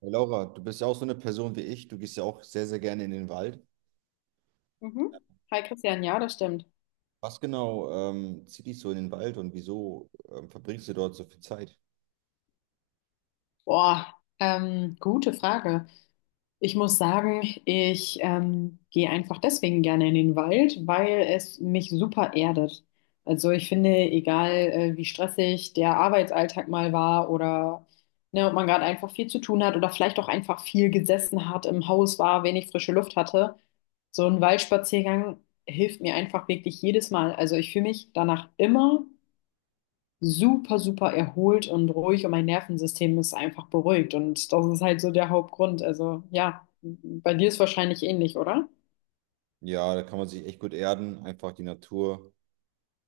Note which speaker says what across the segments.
Speaker 1: Hey Laura, du bist ja auch so eine Person wie ich. Du gehst ja auch sehr, sehr gerne in den Wald.
Speaker 2: Mhm. Hi Christian, ja, das stimmt.
Speaker 1: Was genau zieht dich so in den Wald und wieso verbringst du dort so viel Zeit?
Speaker 2: Boah, gute Frage. Ich muss sagen, ich gehe einfach deswegen gerne in den Wald, weil es mich super erdet. Also ich finde, egal wie stressig der Arbeitsalltag mal war, oder ne, ob man gerade einfach viel zu tun hat oder vielleicht auch einfach viel gesessen hat, im Haus war, wenig frische Luft hatte, so ein Waldspaziergang hilft mir einfach wirklich jedes Mal. Also ich fühle mich danach immer super, super erholt und ruhig und mein Nervensystem ist einfach beruhigt. Und das ist halt so der Hauptgrund. Also ja, bei dir ist wahrscheinlich ähnlich, oder?
Speaker 1: Ja, da kann man sich echt gut erden. Einfach die Natur,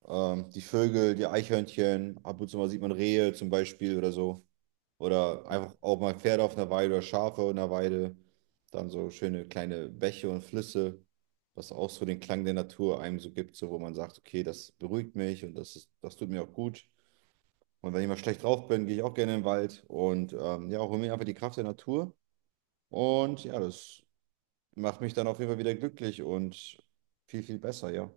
Speaker 1: die Vögel, die Eichhörnchen. Ab und zu mal sieht man Rehe zum Beispiel oder so. Oder einfach auch mal Pferde auf einer Weide oder Schafe in der Weide. Dann so schöne kleine Bäche und Flüsse, was auch so den Klang der Natur einem so gibt, so wo man sagt, okay, das beruhigt mich und das tut mir auch gut. Und wenn ich mal schlecht drauf bin, gehe ich auch gerne in den Wald und ja, hole mir einfach die Kraft der Natur. Und ja, das macht mich dann auf jeden Fall wieder glücklich und viel, viel besser, ja.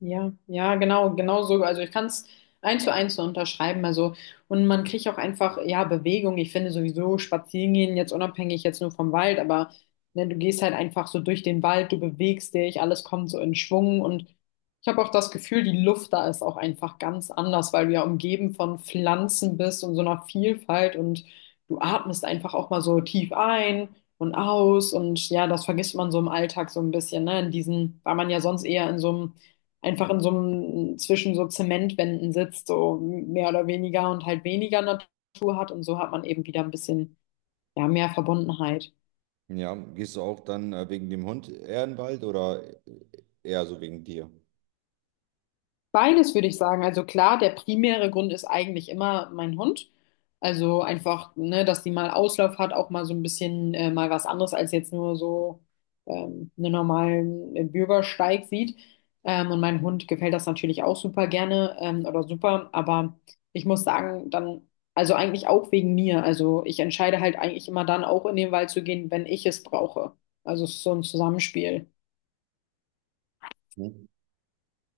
Speaker 2: Ja, ja, genau, genau so. Also ich kann es eins zu eins so unterschreiben. Also, und man kriegt auch einfach, ja, Bewegung. Ich finde sowieso spazieren gehen, jetzt unabhängig jetzt nur vom Wald, aber ne, du gehst halt einfach so durch den Wald, du bewegst dich, alles kommt so in Schwung. Und ich habe auch das Gefühl, die Luft da ist auch einfach ganz anders, weil du ja umgeben von Pflanzen bist und so einer Vielfalt und du atmest einfach auch mal so tief ein. Und aus und ja, das vergisst man so im Alltag so ein bisschen, ne? In diesen, weil man ja sonst eher in so einem, einfach in so einem, zwischen so Zementwänden sitzt, so mehr oder weniger und halt weniger Natur hat. Und so hat man eben wieder ein bisschen, ja, mehr Verbundenheit.
Speaker 1: Ja, gehst du auch dann wegen dem Hund eher in den Wald oder eher so wegen dir?
Speaker 2: Beides würde ich sagen. Also klar, der primäre Grund ist eigentlich immer mein Hund. Also einfach, ne, dass die mal Auslauf hat, auch mal so ein bisschen mal was anderes als jetzt nur so einen normalen Bürgersteig sieht. Und mein Hund gefällt das natürlich auch super gerne, oder super. Aber ich muss sagen, dann, also eigentlich auch wegen mir. Also ich entscheide halt eigentlich immer dann auch in den Wald zu gehen, wenn ich es brauche. Also es ist so ein Zusammenspiel.
Speaker 1: Hm?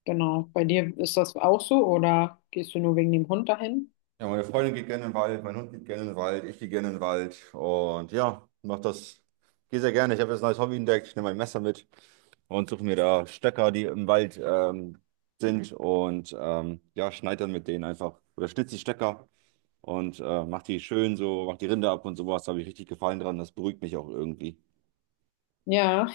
Speaker 2: Genau. Bei dir ist das auch so, oder gehst du nur wegen dem Hund dahin?
Speaker 1: Ja, meine Freundin geht gerne in den Wald, mein Hund geht gerne in den Wald, ich gehe gerne in den Wald. Und ja, mach das. Gehe sehr gerne. Ich habe jetzt ein neues Hobby entdeckt. Ich nehme mein Messer mit und suche mir da Stöcker, die im Wald sind. Und ja, schneide dann mit denen einfach. Oder schnitz die Stöcker und mach die schön so, mach die Rinde ab und sowas. Da habe ich richtig Gefallen dran. Das beruhigt mich auch irgendwie.
Speaker 2: Ja,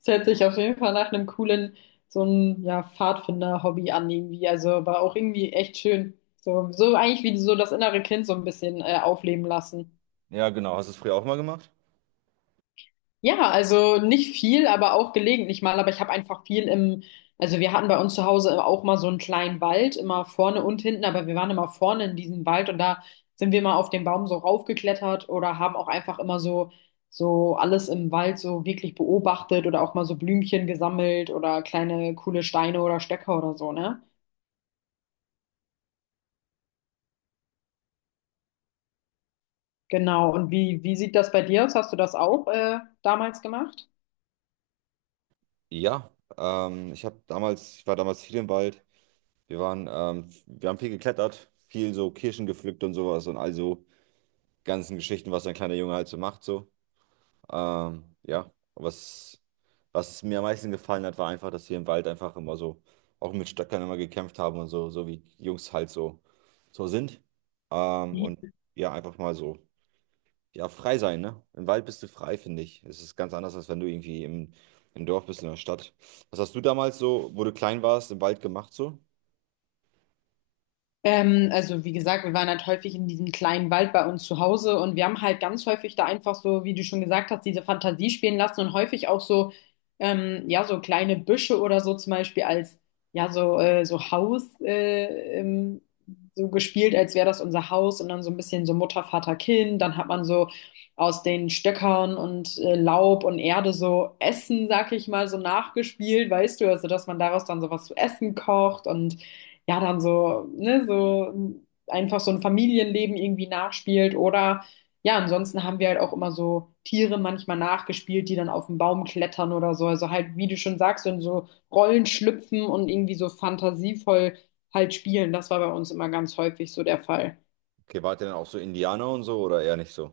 Speaker 2: es hört sich auf jeden Fall nach einem coolen, so ein ja, Pfadfinder-Hobby an irgendwie. Also, aber auch irgendwie echt schön. So, so eigentlich wie so das innere Kind so ein bisschen aufleben lassen.
Speaker 1: Ja, genau. Hast du es früher auch mal gemacht?
Speaker 2: Ja, also nicht viel, aber auch gelegentlich mal. Aber ich habe einfach viel im, also wir hatten bei uns zu Hause auch mal so einen kleinen Wald, immer vorne und hinten, aber wir waren immer vorne in diesem Wald und da sind wir mal auf den Baum so raufgeklettert oder haben auch einfach immer so, so alles im Wald so wirklich beobachtet oder auch mal so Blümchen gesammelt oder kleine coole Steine oder Stöcker oder so, ne? Genau. Und wie, wie sieht das bei dir aus? Hast du das auch damals gemacht?
Speaker 1: Ja, ich habe damals, ich war damals viel im Wald. Wir haben viel geklettert, viel so Kirschen gepflückt und sowas und also ganzen Geschichten, was ein kleiner Junge halt so macht, so. Ja, was mir am meisten gefallen hat, war einfach, dass wir im Wald einfach immer so, auch mit Stöckern immer gekämpft haben und so, so wie Jungs halt so, so sind. Und ja, einfach mal so, ja, frei sein, ne? Im Wald bist du frei, finde ich. Es ist ganz anders, als wenn du irgendwie im Dorf bist, in der Stadt. Was hast du damals so, wo du klein warst, im Wald gemacht so?
Speaker 2: Also wie gesagt, wir waren halt häufig in diesem kleinen Wald bei uns zu Hause und wir haben halt ganz häufig da einfach so, wie du schon gesagt hast, diese Fantasie spielen lassen und häufig auch so, ja, so kleine Büsche oder so zum Beispiel als, ja, so, so Haus, so gespielt, als wäre das unser Haus und dann so ein bisschen so Mutter, Vater, Kind. Dann hat man so aus den Stöckern und Laub und Erde so Essen, sag ich mal, so nachgespielt, weißt du, also dass man daraus dann sowas zu essen kocht und ja, dann so, ne, so einfach so ein Familienleben irgendwie nachspielt oder ja, ansonsten haben wir halt auch immer so Tiere manchmal nachgespielt, die dann auf den Baum klettern oder so. Also halt, wie du schon sagst, in so Rollen schlüpfen und irgendwie so fantasievoll halt spielen. Das war bei uns immer ganz häufig so der Fall.
Speaker 1: Okay, wart ihr dann auch so Indianer und so oder eher nicht so?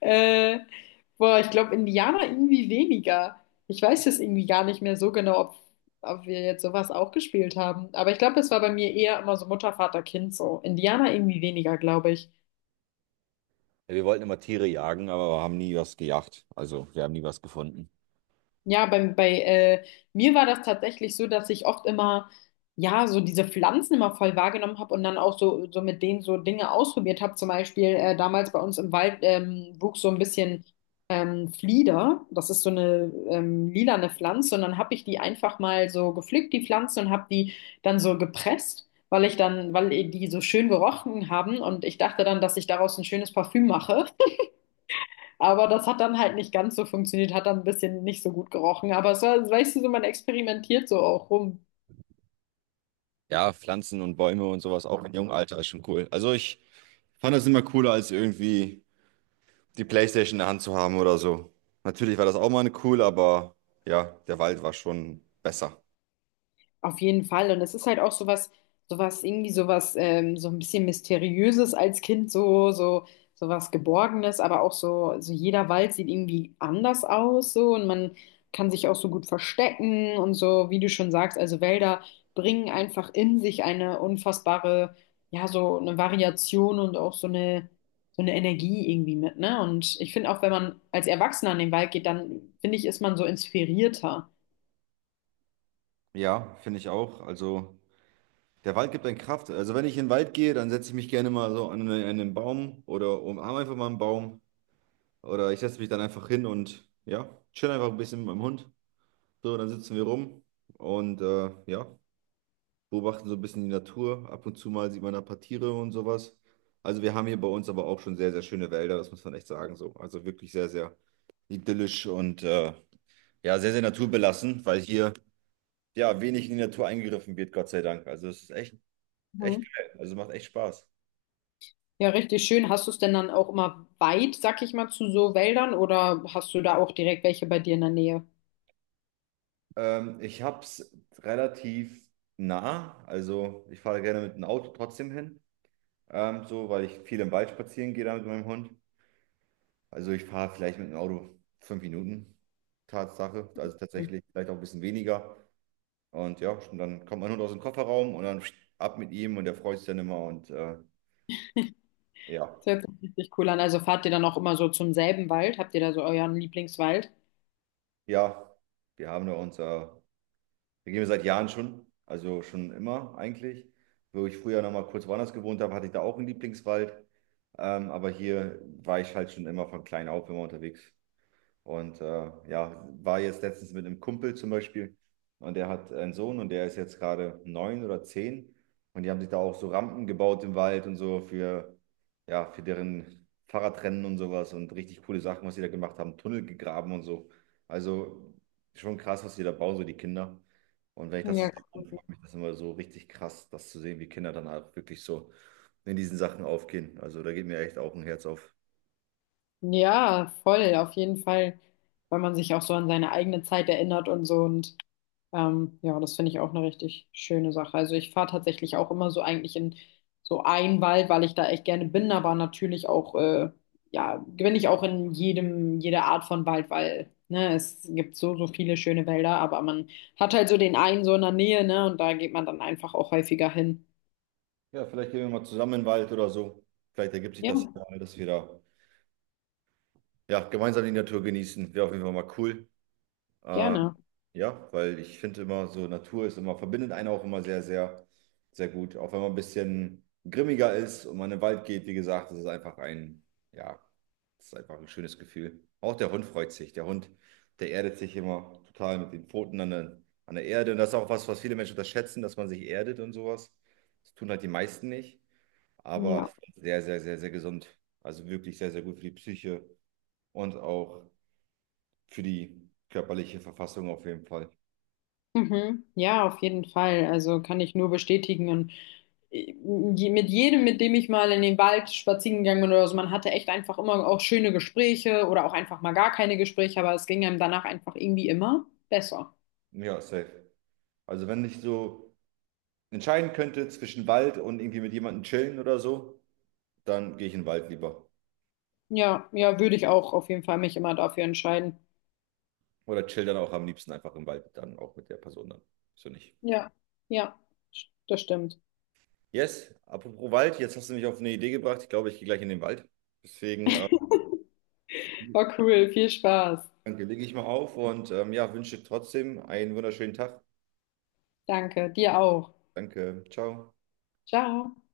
Speaker 2: Äh, Boah, ich glaube, Indianer irgendwie weniger. Ich weiß jetzt irgendwie gar nicht mehr so genau, ob, ob wir jetzt sowas auch gespielt haben. Aber ich glaube, es war bei mir eher immer so Mutter, Vater, Kind so. Indianer irgendwie weniger, glaube ich.
Speaker 1: Ja, wir wollten immer Tiere jagen, aber wir haben nie was gejagt. Also wir haben nie was gefunden.
Speaker 2: Ja, bei, bei mir war das tatsächlich so, dass ich oft immer, ja, so diese Pflanzen immer voll wahrgenommen habe und dann auch so, so mit denen so Dinge ausprobiert habe. Zum Beispiel damals bei uns im Wald, wuchs so ein bisschen Flieder. Das ist so eine lilane Pflanze und dann habe ich die einfach mal so gepflückt, die Pflanze, und habe die dann so gepresst. Weil ich dann, weil die so schön gerochen haben und ich dachte dann, dass ich daraus ein schönes Parfüm mache. Aber das hat dann halt nicht ganz so funktioniert, hat dann ein bisschen nicht so gut gerochen. Aber es war, weißt du, so man experimentiert so auch rum.
Speaker 1: Ja, Pflanzen und Bäume und sowas auch im jungen Alter ist schon cool. Also ich fand das immer cooler, als irgendwie die PlayStation in der Hand zu haben oder so. Natürlich war das auch mal cool, aber ja, der Wald war schon besser.
Speaker 2: Auf jeden Fall. Und es ist halt auch sowas, sowas, irgendwie sowas, so ein bisschen Mysteriöses als Kind, so, so, sowas Geborgenes, aber auch so, so jeder Wald sieht irgendwie anders aus, so, und man kann sich auch so gut verstecken und so, wie du schon sagst, also Wälder bringen einfach in sich eine unfassbare, ja, so eine Variation und auch so eine Energie irgendwie mit, ne? Und ich finde auch, wenn man als Erwachsener in den Wald geht, dann finde ich, ist man so inspirierter.
Speaker 1: Ja, finde ich auch. Also der Wald gibt einen Kraft. Also wenn ich in den Wald gehe, dann setze ich mich gerne mal so an an einen Baum oder umarme einfach mal einen Baum. Oder ich setze mich dann einfach hin und ja, chill einfach ein bisschen mit meinem Hund. So, dann sitzen wir rum und ja, beobachten so ein bisschen die Natur. Ab und zu mal sieht man da ein paar Tiere und sowas. Also wir haben hier bei uns aber auch schon sehr, sehr schöne Wälder, das muss man echt sagen so. Also wirklich sehr, sehr idyllisch und ja, sehr, sehr naturbelassen, weil hier ja wenig in die Natur eingegriffen wird, Gott sei Dank. Also es ist echt, echt geil. Also macht echt Spaß.
Speaker 2: Ja, richtig schön. Hast du es denn dann auch immer weit, sag ich mal, zu so Wäldern, oder hast du da auch direkt welche bei dir in der Nähe?
Speaker 1: Ich habe es relativ nah, also ich fahre gerne mit dem Auto trotzdem hin, so, weil ich viel im Wald spazieren gehe da mit meinem Hund. Also ich fahre vielleicht mit dem Auto 5 Minuten, Tatsache. Also
Speaker 2: Das
Speaker 1: tatsächlich vielleicht auch ein bisschen weniger. Und ja, und dann kommt mein Hund aus dem Kofferraum und dann ab mit ihm und der freut sich dann immer. Und ja,
Speaker 2: hört sich richtig cool an. Also fahrt ihr dann auch immer so zum selben Wald? Habt ihr da so euren Lieblingswald?
Speaker 1: ja, wir haben da unser, wir gehen wir seit Jahren schon, also schon immer eigentlich. Wo ich früher noch mal kurz woanders gewohnt habe, hatte ich da auch einen Lieblingswald. Aber hier war ich halt schon immer von klein auf immer unterwegs. Und ja, war jetzt letztens mit einem Kumpel zum Beispiel und der hat einen Sohn und der ist jetzt gerade 9 oder 10 und die haben sich da auch so Rampen gebaut im Wald und so für, ja, für deren Fahrradrennen und sowas und richtig coole Sachen, was sie da gemacht haben, Tunnel gegraben und so. Also schon krass, was die da bauen, so die Kinder. Und wenn ich das so
Speaker 2: Ja,
Speaker 1: sehe, dann
Speaker 2: cool.
Speaker 1: freut mich das immer so richtig krass, das zu sehen, wie Kinder dann halt wirklich so in diesen Sachen aufgehen. Also da geht mir echt auch ein Herz auf.
Speaker 2: Ja, voll, auf jeden Fall, weil man sich auch so an seine eigene Zeit erinnert und so und ja, das finde ich auch eine richtig schöne Sache. Also ich fahre tatsächlich auch immer so eigentlich in so einen Wald, weil ich da echt gerne bin, aber natürlich auch, ja, bin ich auch in jedem, jeder Art von Wald, weil, ne, es gibt so, so viele schöne Wälder, aber man hat halt so den einen so in der Nähe, ne, und da geht man dann einfach auch häufiger hin.
Speaker 1: Ja, vielleicht gehen wir mal zusammen in den Wald oder so. Vielleicht ergibt sich
Speaker 2: Ja,
Speaker 1: das ja mal, dass wir da ja, gemeinsam die Natur genießen. Wäre auf jeden Fall mal cool. Äh,
Speaker 2: gerne.
Speaker 1: ja, weil ich finde immer so, Natur ist immer, verbindet einen auch immer sehr, sehr, sehr gut. Auch wenn man ein bisschen grimmiger ist und man in den Wald geht, wie gesagt, das ist einfach ein, ja, das ist einfach ein schönes Gefühl. Auch der Hund freut sich. Der Hund, der erdet sich immer total mit den Pfoten an an der Erde. Und das ist auch was, was viele Menschen unterschätzen, dass man sich erdet und sowas. Das tun halt die meisten nicht, aber es
Speaker 2: Ja.
Speaker 1: ist sehr, sehr, sehr, sehr gesund. Also wirklich sehr, sehr gut für die Psyche und auch für die körperliche Verfassung auf jeden Fall.
Speaker 2: Mhm. Ja, auf jeden Fall. Also kann ich nur bestätigen. Und mit jedem, mit dem ich mal in den Wald spazieren gegangen bin oder so, man hatte echt einfach immer auch schöne Gespräche oder auch einfach mal gar keine Gespräche, aber es ging einem danach einfach irgendwie immer besser.
Speaker 1: Ja, safe. Also wenn ich so entscheiden könnte zwischen Wald und irgendwie mit jemandem chillen oder so, dann gehe ich in den Wald lieber.
Speaker 2: Ja, ja, würde ich auch auf jeden Fall mich immer dafür entscheiden.
Speaker 1: Oder chill dann auch am liebsten einfach im Wald, dann auch mit der Person dann. So nicht.
Speaker 2: Ja, ja, das stimmt.
Speaker 1: Yes, apropos Wald, jetzt hast du mich auf eine Idee gebracht. Ich glaube, ich gehe gleich in den Wald. Deswegen
Speaker 2: War cool, viel Spaß.
Speaker 1: danke, lege ich mal auf und ja, wünsche trotzdem einen wunderschönen Tag.
Speaker 2: Danke, dir auch.
Speaker 1: Danke, ciao.
Speaker 2: Ciao.